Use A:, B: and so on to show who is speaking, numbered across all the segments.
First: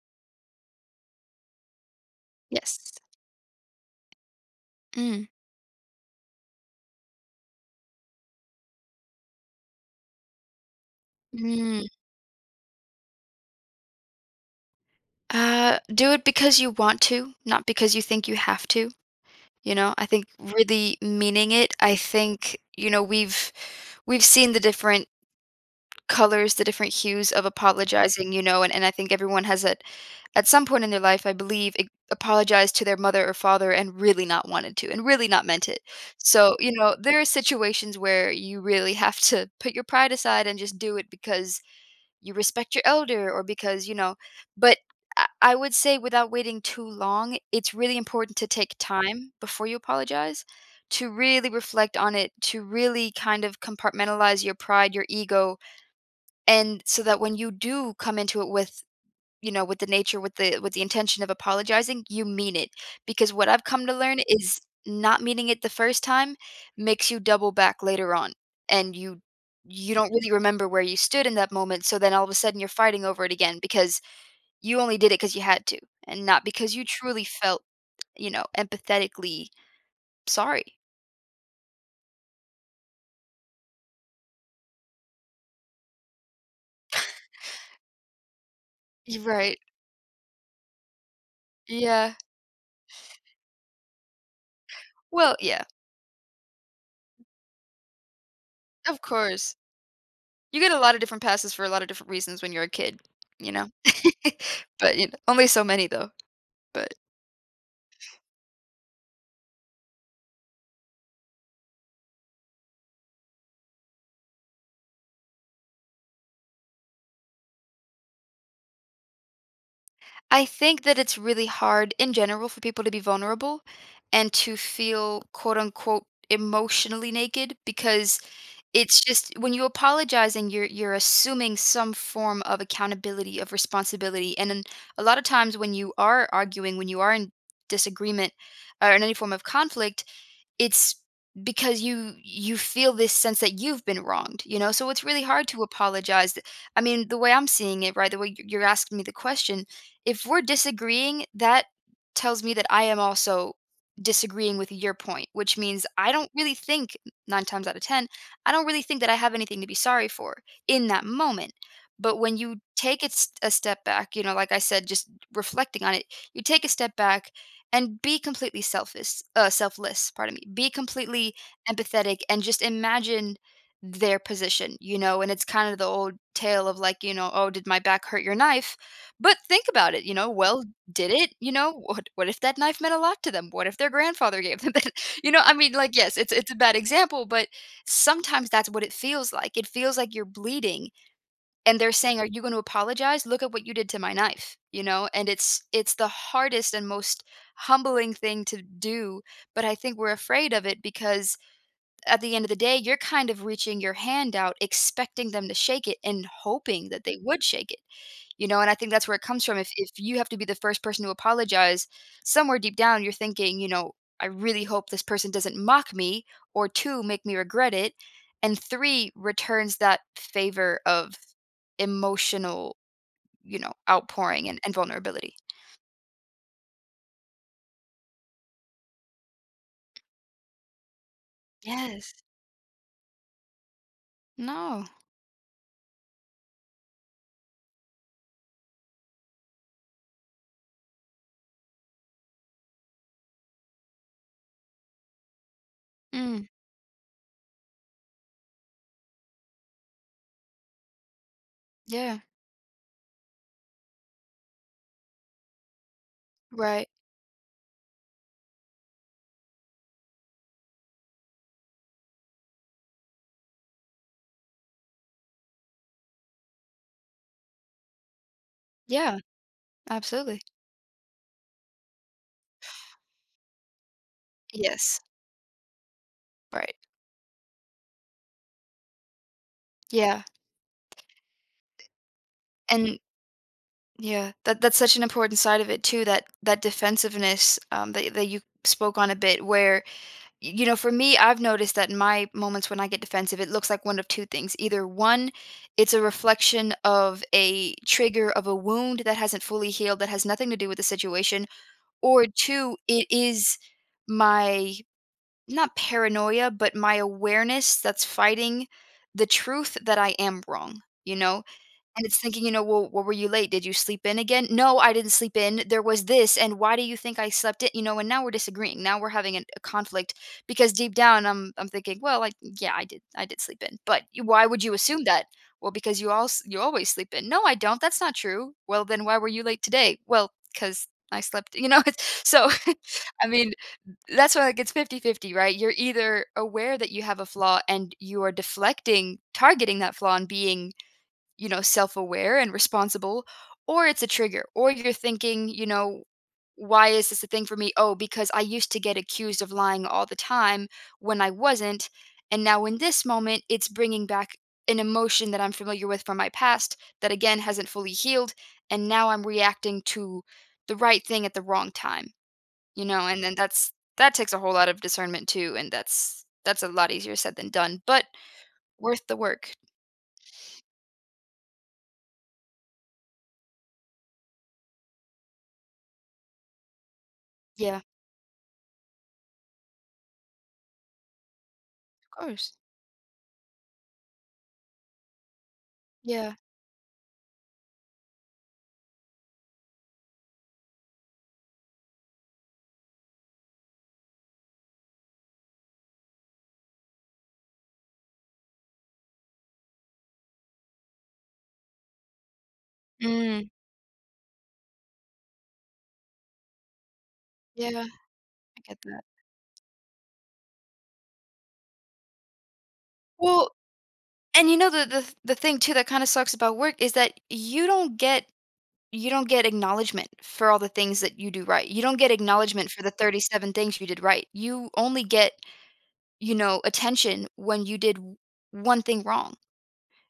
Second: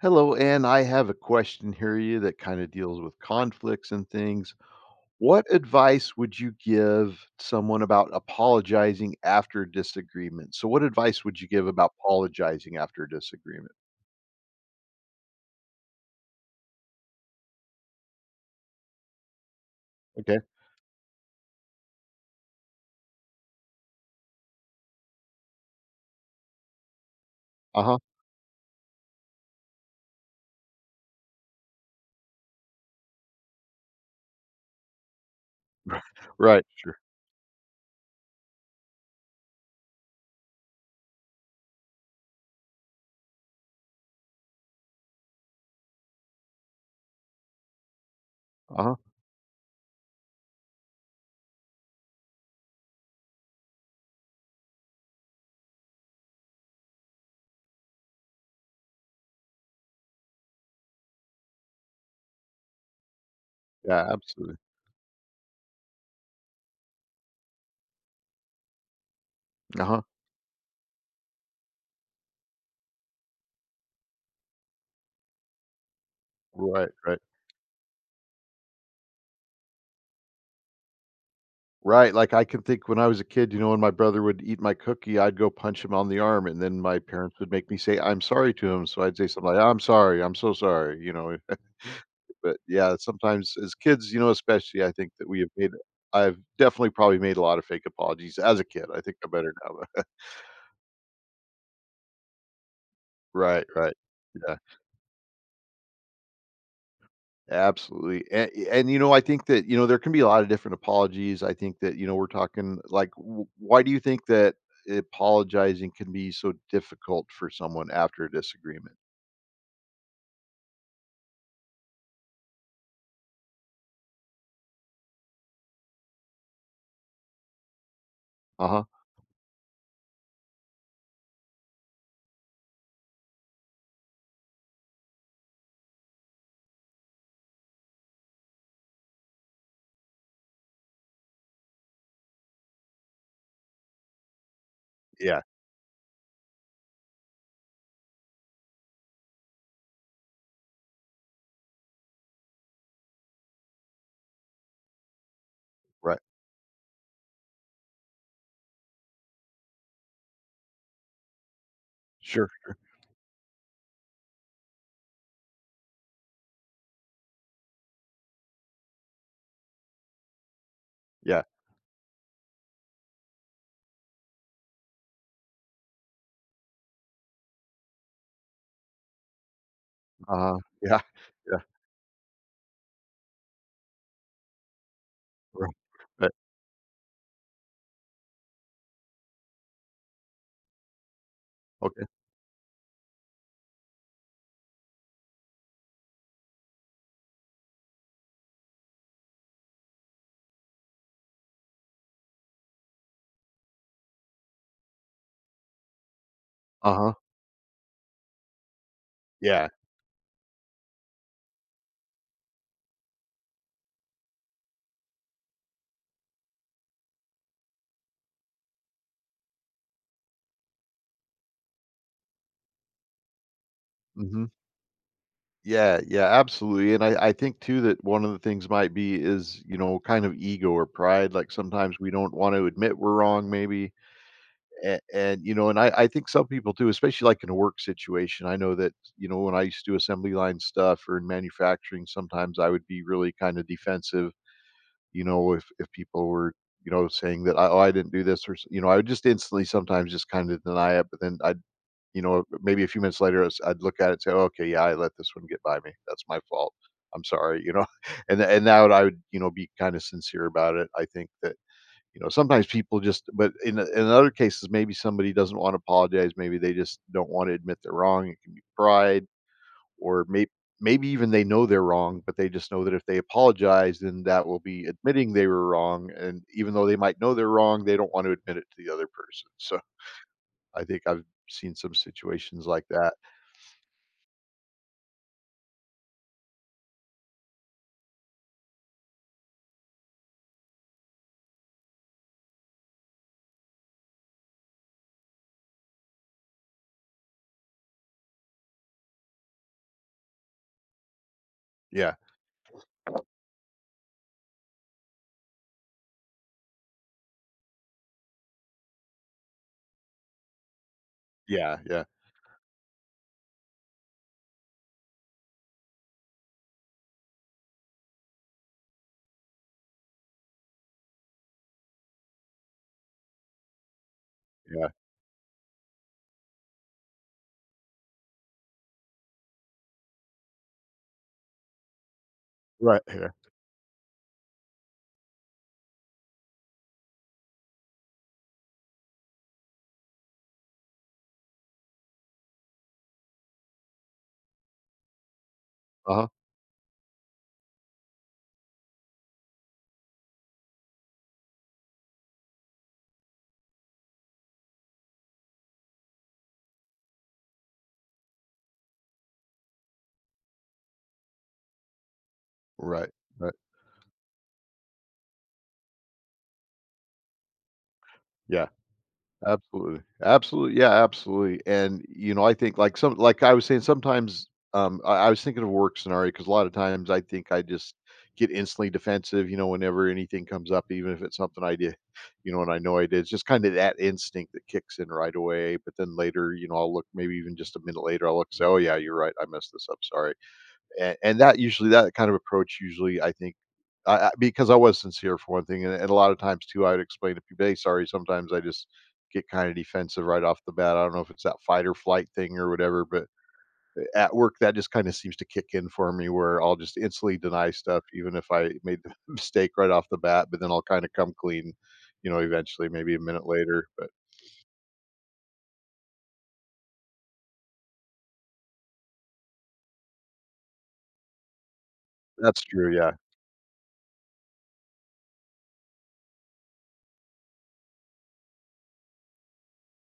A: Hello, and I have a question here you that kind of
B: Yes.
A: deals with conflicts and things.
B: Mm,
A: What advice would you give someone about apologizing after a disagreement? So, what advice would you give
B: mm.
A: about apologizing after a disagreement?
B: Do it because you want to, not because you think you have to, you know? I think
A: Okay.
B: really meaning it. I think, you know, we've seen the different colors, the different hues of
A: Uh huh.
B: apologizing, you know, and I think everyone has at some point in their life, I believe, apologized to their mother or father and really not wanted to and really not meant it. So,
A: Right.
B: you know, there are situations where you really have to put your pride aside and just do it because you respect your elder or because you know, but I would say without waiting too long, it's really important to take
A: Uh huh.
B: time before you apologize, to really reflect on it, to really kind of compartmentalize your pride, your ego, and so that when you do come into it with, you know, with the nature, with the intention of apologizing, you mean it, because what I've come to
A: Yeah.
B: learn
A: Absolutely.
B: is not meaning it the first time makes you double back later on, and you
A: Uh
B: you
A: huh.
B: don't really remember where you stood in that moment, so then all of a sudden you're fighting over it again because you only did it because you had to, and not because you
A: Right. Right.
B: truly felt, you know, empathetically sorry.
A: Right, like, I can think when I was a kid, you know, when my brother would eat my cookie, I'd go punch him on the arm, and then my parents would make me say, "I'm sorry" to him, so I'd
B: Y
A: say something
B: right.
A: like, "I'm sorry, I'm so sorry," you know?
B: Yeah.
A: But, yeah, sometimes as kids, you know, especially, I think that
B: Well,
A: we have
B: yeah,
A: made I've definitely probably made a lot of fake apologies as a kid,
B: of
A: I think I'm better
B: course.
A: now.
B: You get a lot of different passes for a lot of different reasons when you're a kid, you
A: Right,
B: know?
A: right, yeah.
B: But, you know, only so many, though. But
A: Absolutely. And you know, I think that, you know, there can be a lot of different apologies. I think that, you know, we're talking like, why do you think that apologizing can be so difficult for someone after a disagreement?
B: I think that it's really hard in general for people to be vulnerable and to feel quote unquote emotionally naked because
A: Uh huh.
B: it's just when you apologize, and you're assuming some form of accountability, of responsibility, and then a lot of times when you are arguing, when you are in disagreement, or in any form of conflict, it's because you feel this sense that you've been wronged, you know? So it's really
A: Yeah.
B: hard to apologize. I mean, the way I'm seeing it, right? The way you're asking me the question, if we're disagreeing, that tells me that I am also disagreeing with your point, which means I
A: Right.
B: don't really think, 9 times out of 10, I don't really think that I have anything to be sorry for in that moment. But when
A: Sure.
B: you take it a step back, you know, like I said, just reflecting on it, you take a step back and be completely selfish, uh, selfless, pardon me, be completely
A: Yeah.
B: empathetic and just imagine their position, you know. And it's kind of the old tale of, like, you know, "Oh, did my back hurt your knife?" But think about it, you know.
A: Uh huh.
B: Well,
A: Yeah.
B: did it? You
A: Yeah.
B: know, what if that knife meant a lot to them? What if their grandfather gave them that? You know, I mean,
A: Right.
B: like, yes,
A: Right.
B: it's a bad example, but sometimes that's what it feels like. It feels like you're bleeding, and they're
A: Okay.
B: saying, "Are you gonna apologize? Look at what you did to my knife," you know. And it's the hardest and most humbling thing to do, but I think we're afraid of it because at the end of the day, you're kind of reaching your hand out, expecting them to shake it and hoping
A: Uh
B: that
A: huh.
B: they would shake it. You know, and I think that's where it comes from.
A: Yeah.
B: If you have to be the first person to apologize, somewhere deep down you're thinking, you know, "I really hope this person doesn't mock me," or 2, "Make me regret it," and 3, returns that favor of emotional, you know,
A: Hmm.
B: outpouring and vulnerability.
A: Yeah. Yeah. Absolutely. And I think too that one of the things might be is, you know, kind of ego or pride. Like sometimes we
B: Yes.
A: don't want to admit we're wrong, maybe,
B: No.
A: and you know, and I think some people do, especially like in a work situation. I know that you know when I used to do assembly line stuff or in manufacturing, sometimes I would be really kind of defensive. You know, if people
B: Mm.
A: were you know saying that I, oh, I didn't do this or you know, I would just instantly sometimes just kind of deny it. But then I'd
B: Yeah.
A: you know maybe a few minutes later I'd look at it and say, oh, okay, yeah, I let this one get by me. That's my fault.
B: Right.
A: I'm sorry. You know, and now I would you know be kind of sincere about it. I think that you know, sometimes people just but in other cases, maybe somebody doesn't wanna apologize, maybe they just don't wanna admit they're wrong, it can be
B: Yeah.
A: pride, or
B: Absolutely.
A: maybe even they know they're wrong, but they just know that if they apologize, then that will be
B: Yes.
A: admitting they were wrong, and
B: Right.
A: even though they might know they're wrong, they don't want to admit it to the other person, so
B: Yeah.
A: I think I've seen some situations like
B: And
A: that.
B: Yeah, that that's such an important side of it too, that that defensiveness, that that you spoke on a bit where, you know, for me, I've noticed that in my moments when I get defensive, it looks like one of 2 things. Either 1, it's a reflection of a trigger of a wound that hasn't fully healed, that has nothing to do with the situation,
A: Yeah.
B: or 2, it is my not paranoia, but my awareness that's fighting the truth that I am wrong, you know?
A: Yeah, yeah,
B: And it's thinking, you know, "Well, what were you late? Did you sleep in again?" "No, I didn't sleep in. There was this, and why do you think I slept in?" You know, and now we're disagreeing. Now we're having an a conflict because deep down, I'm thinking, "Well, like, yeah, I did sleep in." "But y why would you
A: yeah.
B: assume that?" "Well, because you always sleep in." "No, I don't. That's not true." "Well, then why were you late today?" "Well, because I slept," you know, it's so,
A: Right,
B: I
A: yeah.
B: mean, that's why, like, it's 50-50, right? You're either aware that you have a flaw and you are deflecting, targeting that flaw and being, you know, self aware and responsible, or it's a trigger, or you're thinking, you know,
A: Uh-huh.
B: why is this a thing for me? Oh, because I used to get accused of lying all the time when I wasn't. And now in this moment, it's bringing back an emotion that I'm familiar with from my past that again hasn't fully healed. And now I'm reacting to the right thing at the wrong time, you know,
A: Right,
B: and then
A: right.
B: that's that takes a whole lot of discernment too. And that's a lot easier said than done, but
A: Yeah.
B: worth the work.
A: Absolutely. Absolutely. Yeah, absolutely. And you know, I think like some like I was saying, sometimes I was thinking of a work scenario because a lot of times I think I
B: Yeah.
A: just get instantly defensive, you know, whenever anything comes up, even if it's something I did,
B: Of
A: you
B: course.
A: know, and I know I did. It's just kind of that instinct that kicks in right away. But then
B: Yeah.
A: later, you know, I'll look maybe even just a minute later, I'll look and say, oh yeah, you're right, I messed this up, sorry, and that usually that kind of approach usually I think because I was sincere for one thing, and a lot of times too, I would explain to people, "Hey, sorry." Sometimes I just get kind of defensive right off the bat. I don't know if it's that fight or flight thing or whatever, but
B: Mm.
A: at work that just kind of seems to kick in for me, where I'll just instantly deny
B: Yeah,
A: stuff,
B: I
A: even if I
B: get
A: made
B: that.
A: the mistake right off the bat. But then I'll kind of come clean, you know, eventually, maybe a minute
B: Well,
A: later. But
B: and you know, the the thing too that kinda sucks about work is that you don't get, you don't get acknowledgement for all the things that you do right. You don't get
A: that's
B: acknowledgement for
A: true.
B: the
A: Yeah.
B: 37 things you did right. You only get, you know, attention when you did w one thing wrong.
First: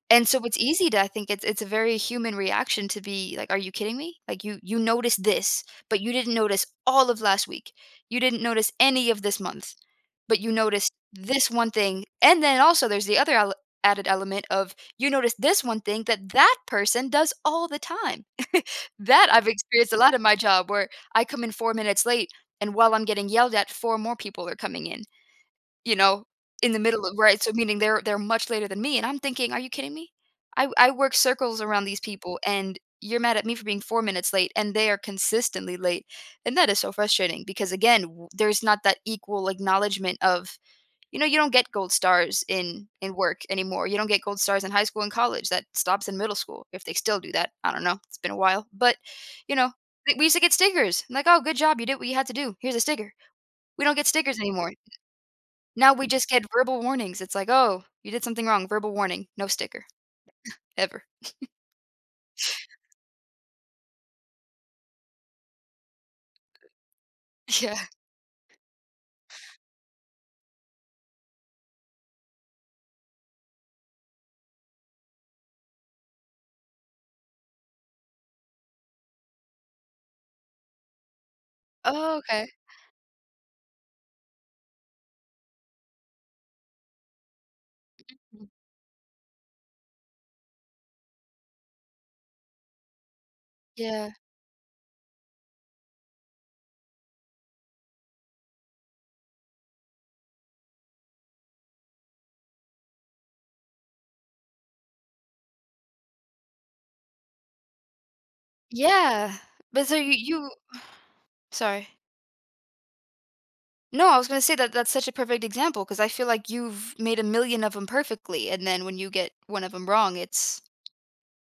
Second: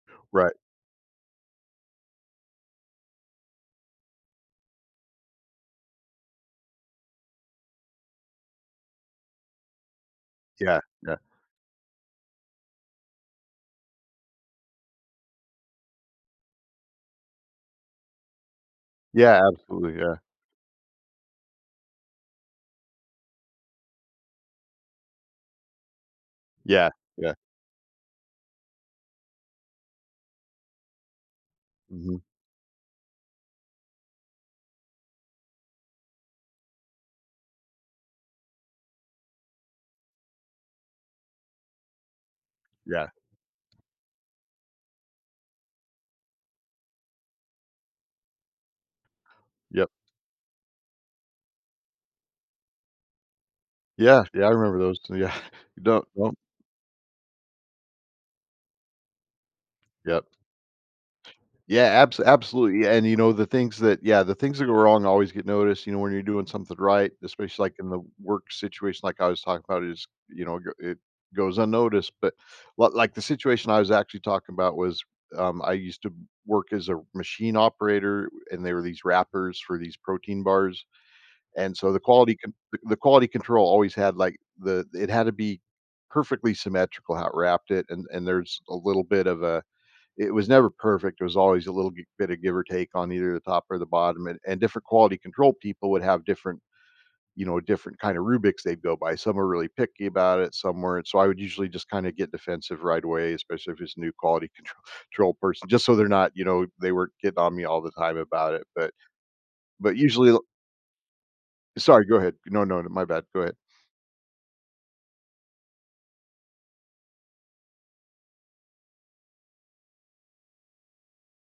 B: And so
A: Right.
B: it's easy to, I think it's a very human reaction to be like, "Are you kidding me?" Like, You noticed this, but you didn't notice all of last week. You didn't notice any of this month, but you
A: Yeah.
B: noticed
A: Yeah.
B: this one thing." And then also there's the other ele added element of you notice this one thing that that person does all the time. That
A: Yeah.
B: I've
A: Absolutely.
B: experienced a lot
A: Yeah.
B: in my job where I come in 4 minutes late, and while I'm getting yelled at, 4 more people are coming in. You know, in the
A: Yeah.
B: middle of,
A: Yeah.
B: right, so meaning they're much later than me, and I'm thinking, "Are you kidding me? I work circles around these
A: Hmm.
B: people, and you're mad at me for being 4 minutes late, and they are consistently late." And that is so frustrating because, again, w there's not that equal acknowledgement of, you know, you don't get gold stars in
A: Yeah.
B: work anymore. You don't get gold stars in high school and college. That stops in middle school, if they still do that. I don't know, it's been a while, but, you know,
A: Yep.
B: we used to get stickers, like, "Oh, good job, you did what you had to do. Here's a sticker." We don't get
A: Yeah,
B: stickers
A: yeah, I
B: anymore.
A: remember those yeah.
B: Now
A: Don't
B: we just
A: don't
B: get verbal warnings. It's like, "Oh, you did something wrong, verbal warning, no sticker,
A: Yep.
B: ever."
A: Yeah, absolutely, yeah, and you know, the things that yeah, the things that go wrong always get noticed, you know, when you're doing something right, especially, like,
B: Yeah.
A: in the work situation like I was talking about is, you know, go it goes unnoticed, but li like, the situation I was actually talking about was, I used to work as a machine operator, and they were these wrappers for these protein bars. And so
B: Oh, okay.
A: the quality control always had, like, the it had to be perfectly symmetrical how it wrapped it, and
B: Mm,
A: there's a little bit of a it was never perfect, it was always a little g bit of give or take on either the top or the
B: yeah.
A: bottom, and different quality control people would have different you know, different kind of rubrics they'd go by. Some are really picky about it, some weren't, so I would usually just kinda get defensive right away, especially if it's a new quality control control person, just so they're not you know, they weren't getting on me all the time about it,
B: Yeah, but
A: but
B: so you
A: usually
B: you sorry.
A: Sorry, go ahead. No, no, no, my bad, go ahead.
B: No, I was gonna say that that's such a perfect example because I feel like you've made a million of them perfectly, and then when you get 1 of them wrong,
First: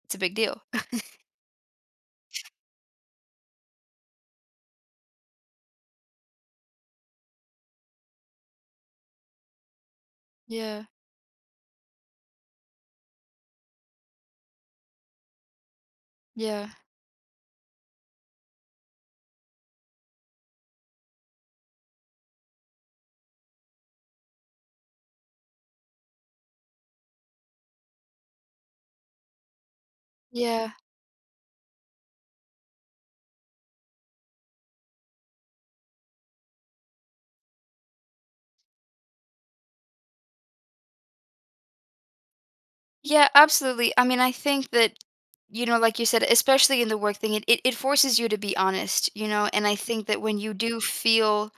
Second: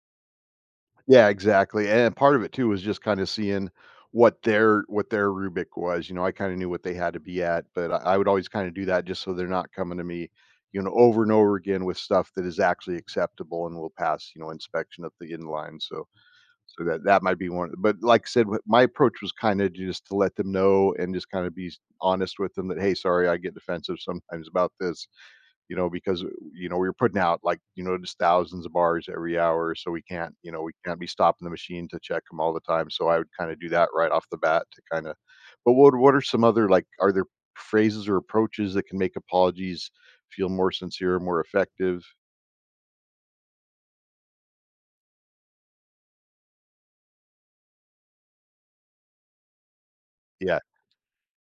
B: it's a big deal.
A: Yeah, exactly, and part of it too was just kinda seeing what their Rubik was, you know, I kinda knew what they had to be at, but I would always kinda do that just so they're not coming to me, you
B: Yeah,
A: know, over and over again with stuff that is actually acceptable and will pass, you know, inspection at the inline, so
B: yeah,
A: so that that might be one but like I said, w my approach was kinda just to let them know and just kinda be honest with them that, "Hey, sorry, I get defensive sometimes about this." You know, because, you know, we were putting out like, you know, just thousands of bars every hour. So we can't, you know,
B: yeah.
A: we can't be stopping the machine to check them all the time. So I would kind of do that right off the bat to kind of, but what are some other, like, are there phrases or approaches that can make apologies feel more sincere, more effective?
B: Yeah, absolutely. I mean, I think that, you know, like you said, especially in the work thing, it forces you to be honest, you know. And I think that when you
A: Yeah.
B: do feel,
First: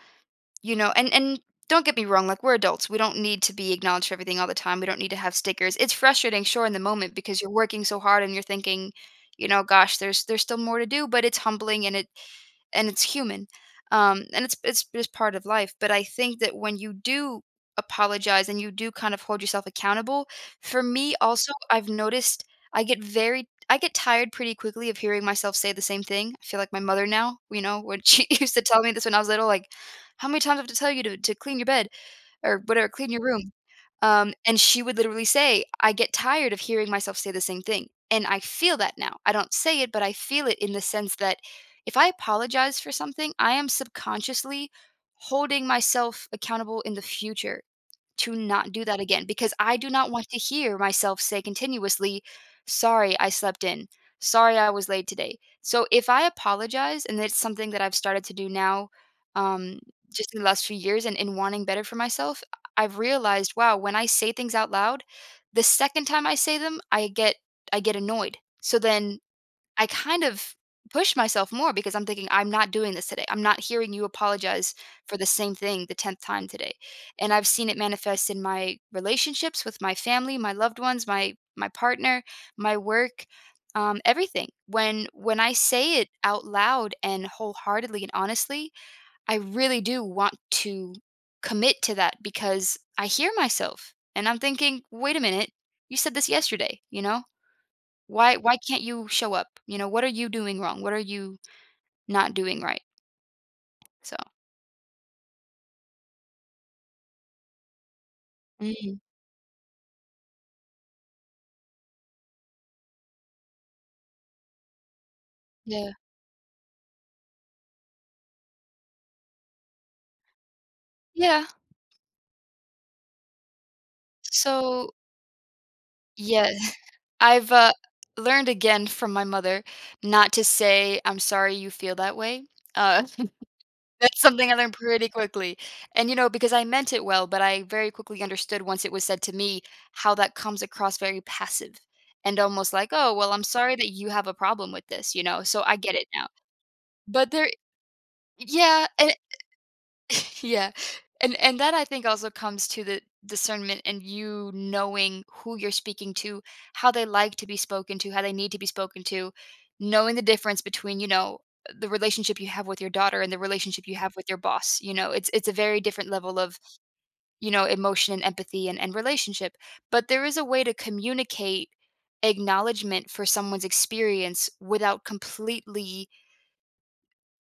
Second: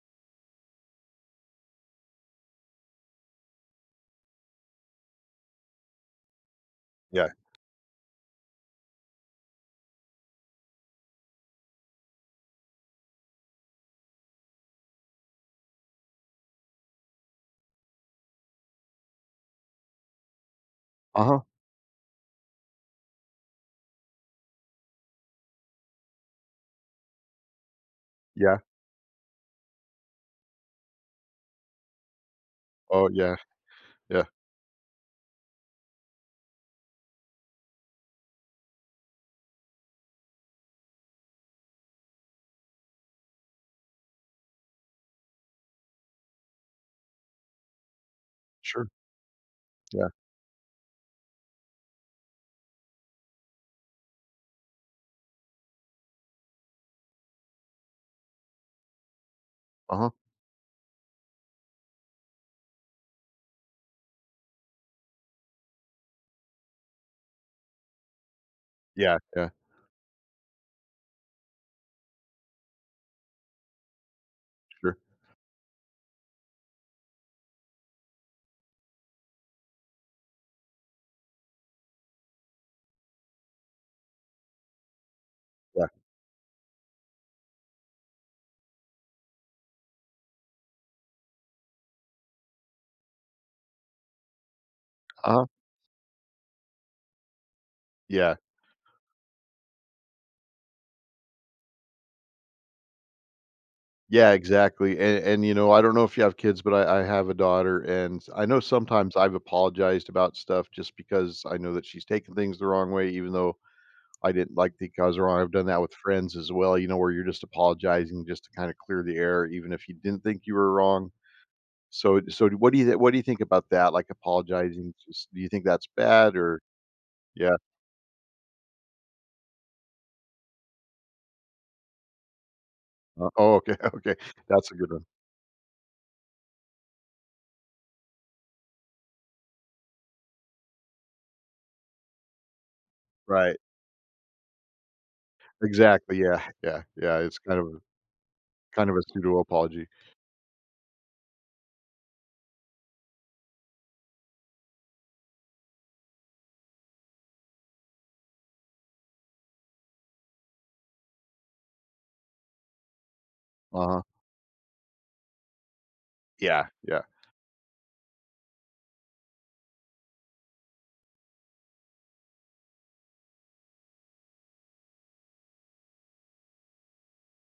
B: you know, and don't get me wrong, like, we're adults, we don't need to be acknowledged for everything all the time, we don't need to have stickers. It's frustrating, sure, in the moment
A: Yeah.
B: because you're working so hard and you're thinking, you know, "Gosh, there's still more to do," but it's humbling and it and it's human. And it's just part of life. But I think that when you do apologize and you do kind of hold yourself accountable, for me
A: Uh huh.
B: also, I've noticed I get very, I get tired pretty quickly of hearing myself say the same thing. I feel like my mother now, you know, when she used
A: Yeah.
B: to tell me this when I was little, like, how many times I have to tell you to clean your bed? Or whatever,
A: Oh,
B: "Clean your
A: yeah.
B: room."
A: Yeah.
B: And she would literally say, "I get tired of hearing myself say the same thing." And I feel that now. I don't say it, but I feel it in the sense that if I apologize for something, I am subconsciously holding myself accountable in the future to not do
A: Sure.
B: that again because I do
A: Yeah.
B: not want to hear myself say continuously, sorry, I slept in. Sorry, I was late today. So if I apologize, and it's something that I've started to do now, um,
A: Uh huh.
B: just in the last few years and in wanting better for myself, I've realized, wow, when I say things out loud, the second time I say them, I get annoyed. So
A: Yeah.
B: then
A: Yeah.
B: I kind of push myself more because I'm thinking, I'm not doing this today. I'm not hearing you apologize
A: Sure.
B: for the same thing the 10th time today. And I've seen it manifest in my relationships with my family, my loved ones, my partner, my work, everything. When I
A: Yeah.
B: say it out loud and wholeheartedly and honestly, I really do want to commit to that because I hear myself and I'm thinking, wait a
A: Uh huh.
B: minute, you said this yesterday, you know? Why
A: Yeah.
B: why can't you show up? You know, what are you doing wrong? What are you not doing right? So
A: Yeah, exactly, and, you know, I don't know if you have kids, but I have a daughter, and I know
B: mhm,
A: sometimes I've apologized about stuff just because I know that she's taken things the wrong way, even though I didn't like think I was wrong. I've done that
B: yeah.
A: with friends as well, you know, where you're just apologizing just to kinda clear the air, even if you didn't think you were wrong.
B: Yeah.
A: So so what do you what do you think about that? Like, apologizing,
B: So,
A: just do you think that's bad
B: yeah,
A: or
B: I've,
A: Yeah.
B: uh, learned again from my mother not to say, "I'm sorry you feel that way." Uh,
A: Oh, okay, okay.
B: that's something I
A: That's
B: learned
A: a good one.
B: pretty quickly. And, you know, because I meant it well, but I very quickly understood once it was said to me how that comes across very passive and almost like, "Oh, well, I'm
A: Right.
B: sorry that you have a problem with this," you know? So I get it
A: Exactly,
B: now.
A: yeah, yeah, yeah,
B: But
A: it's
B: there yeah,
A: kind of a
B: and
A: pseudo apology.
B: yeah, and that I think also comes to the discernment and you knowing who you're speaking to, how they like to be spoken to, how they need to be spoken to, knowing the difference between, you know, the relationship you have with your daughter and the relationship you
A: Uh-huh.
B: have with your boss. You know, it's a very different level of,
A: Yeah, yeah.
B: you know, emotion and empathy and relationship. But there is a way to communicate acknowledgement for someone's experience without completely,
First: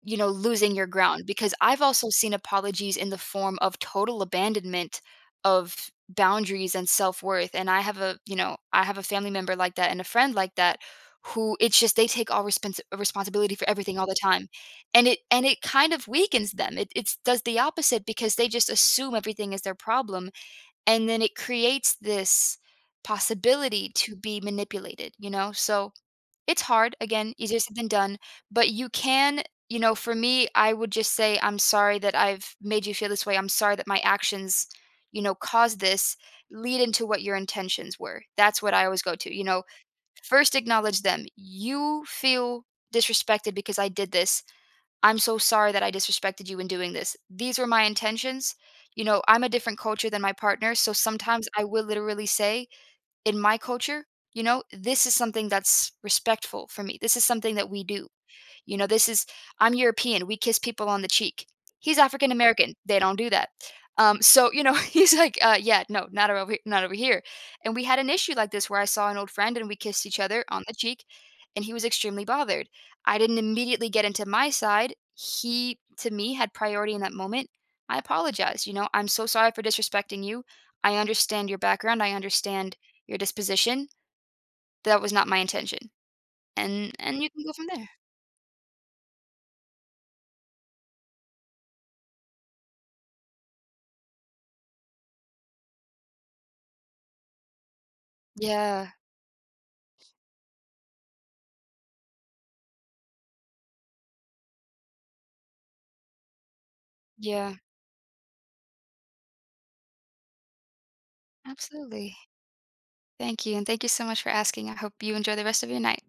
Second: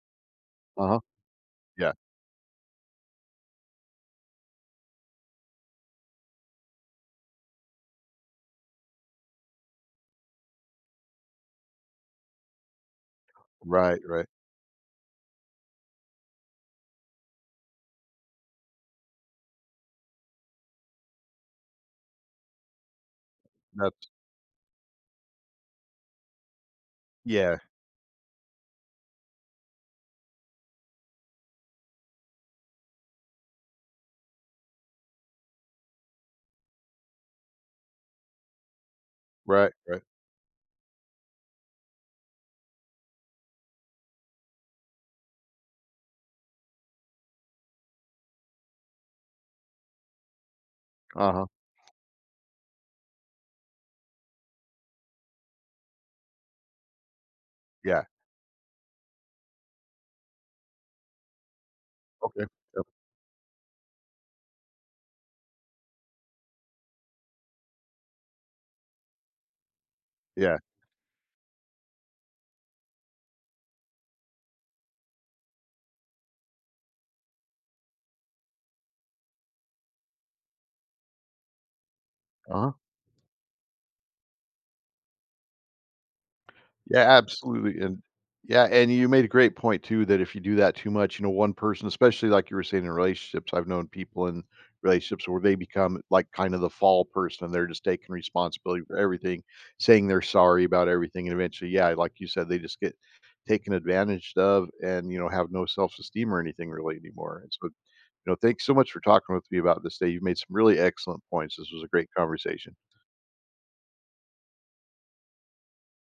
B: you know, losing your
A: Uh-huh.
B: ground, because I've
A: Yeah.
B: also seen apologies in the form of total abandonment of boundaries and self-worth, and I have a, you know, I have a family member like that and a friend like that, who it's just they take all responsibility for everything
A: Right,
B: all the
A: right.
B: time, and it kind of weakens them. It does the opposite because they just assume everything is their problem, and then it creates this possibility
A: That's
B: to be manipulated, you know? So it's hard, again,
A: yeah.
B: easier said than done, but you can, you know, for me, I would just say, "I'm sorry that I've made you feel this way. I'm sorry that my actions, you know, caused this." Lead into what your intentions were. That's what I always go to, you know,
A: Right, right.
B: first acknowledge them. "You feel disrespected because I did this. I'm so sorry that I disrespected you in doing this. These were my intentions." You know, I'm a different culture than my partner, so sometimes
A: Uh-huh.
B: I will literally say, in my culture, you know, this is something that's respectful for me. This is something that we
A: Yeah.
B: do. You know, this is I'm European, we kiss people on the cheek. He's African
A: Okay.
B: American,
A: Yep.
B: they don't do that. So, you know, he's like, "Yeah, no, not over not over here." And we had an issue like this where I saw an old friend and we kissed each other
A: Yeah.
B: on the cheek, and he was extremely bothered. I didn't immediately get into my side. He, to me, had priority in that moment. I apologize, you know, "I'm so sorry for disrespecting you. I understand your background, I
A: Uh-huh.
B: understand your disposition. That was not my intention." And
A: Yeah,
B: and you can go from
A: absolutely,
B: there.
A: and yeah, and you made a great point too that if you do that too much, you know, one person, especially like you were saying in relationships, I've known people in relationships where they become like kind of the fall person and they're just taking responsibility
B: Yeah,
A: for everything, saying they're sorry about everything, and eventually, yeah, like you said, they just get taken advantage of and, you know, have no self-esteem or anything really anymore, and
B: yeah.
A: so you know, thanks so much for talking with me about this day. You've made some really excellent points. This was a great
B: Absolutely.
A: conversation.
B: Thank you. And thank you so much for asking. I hope you enjoy the rest of your night.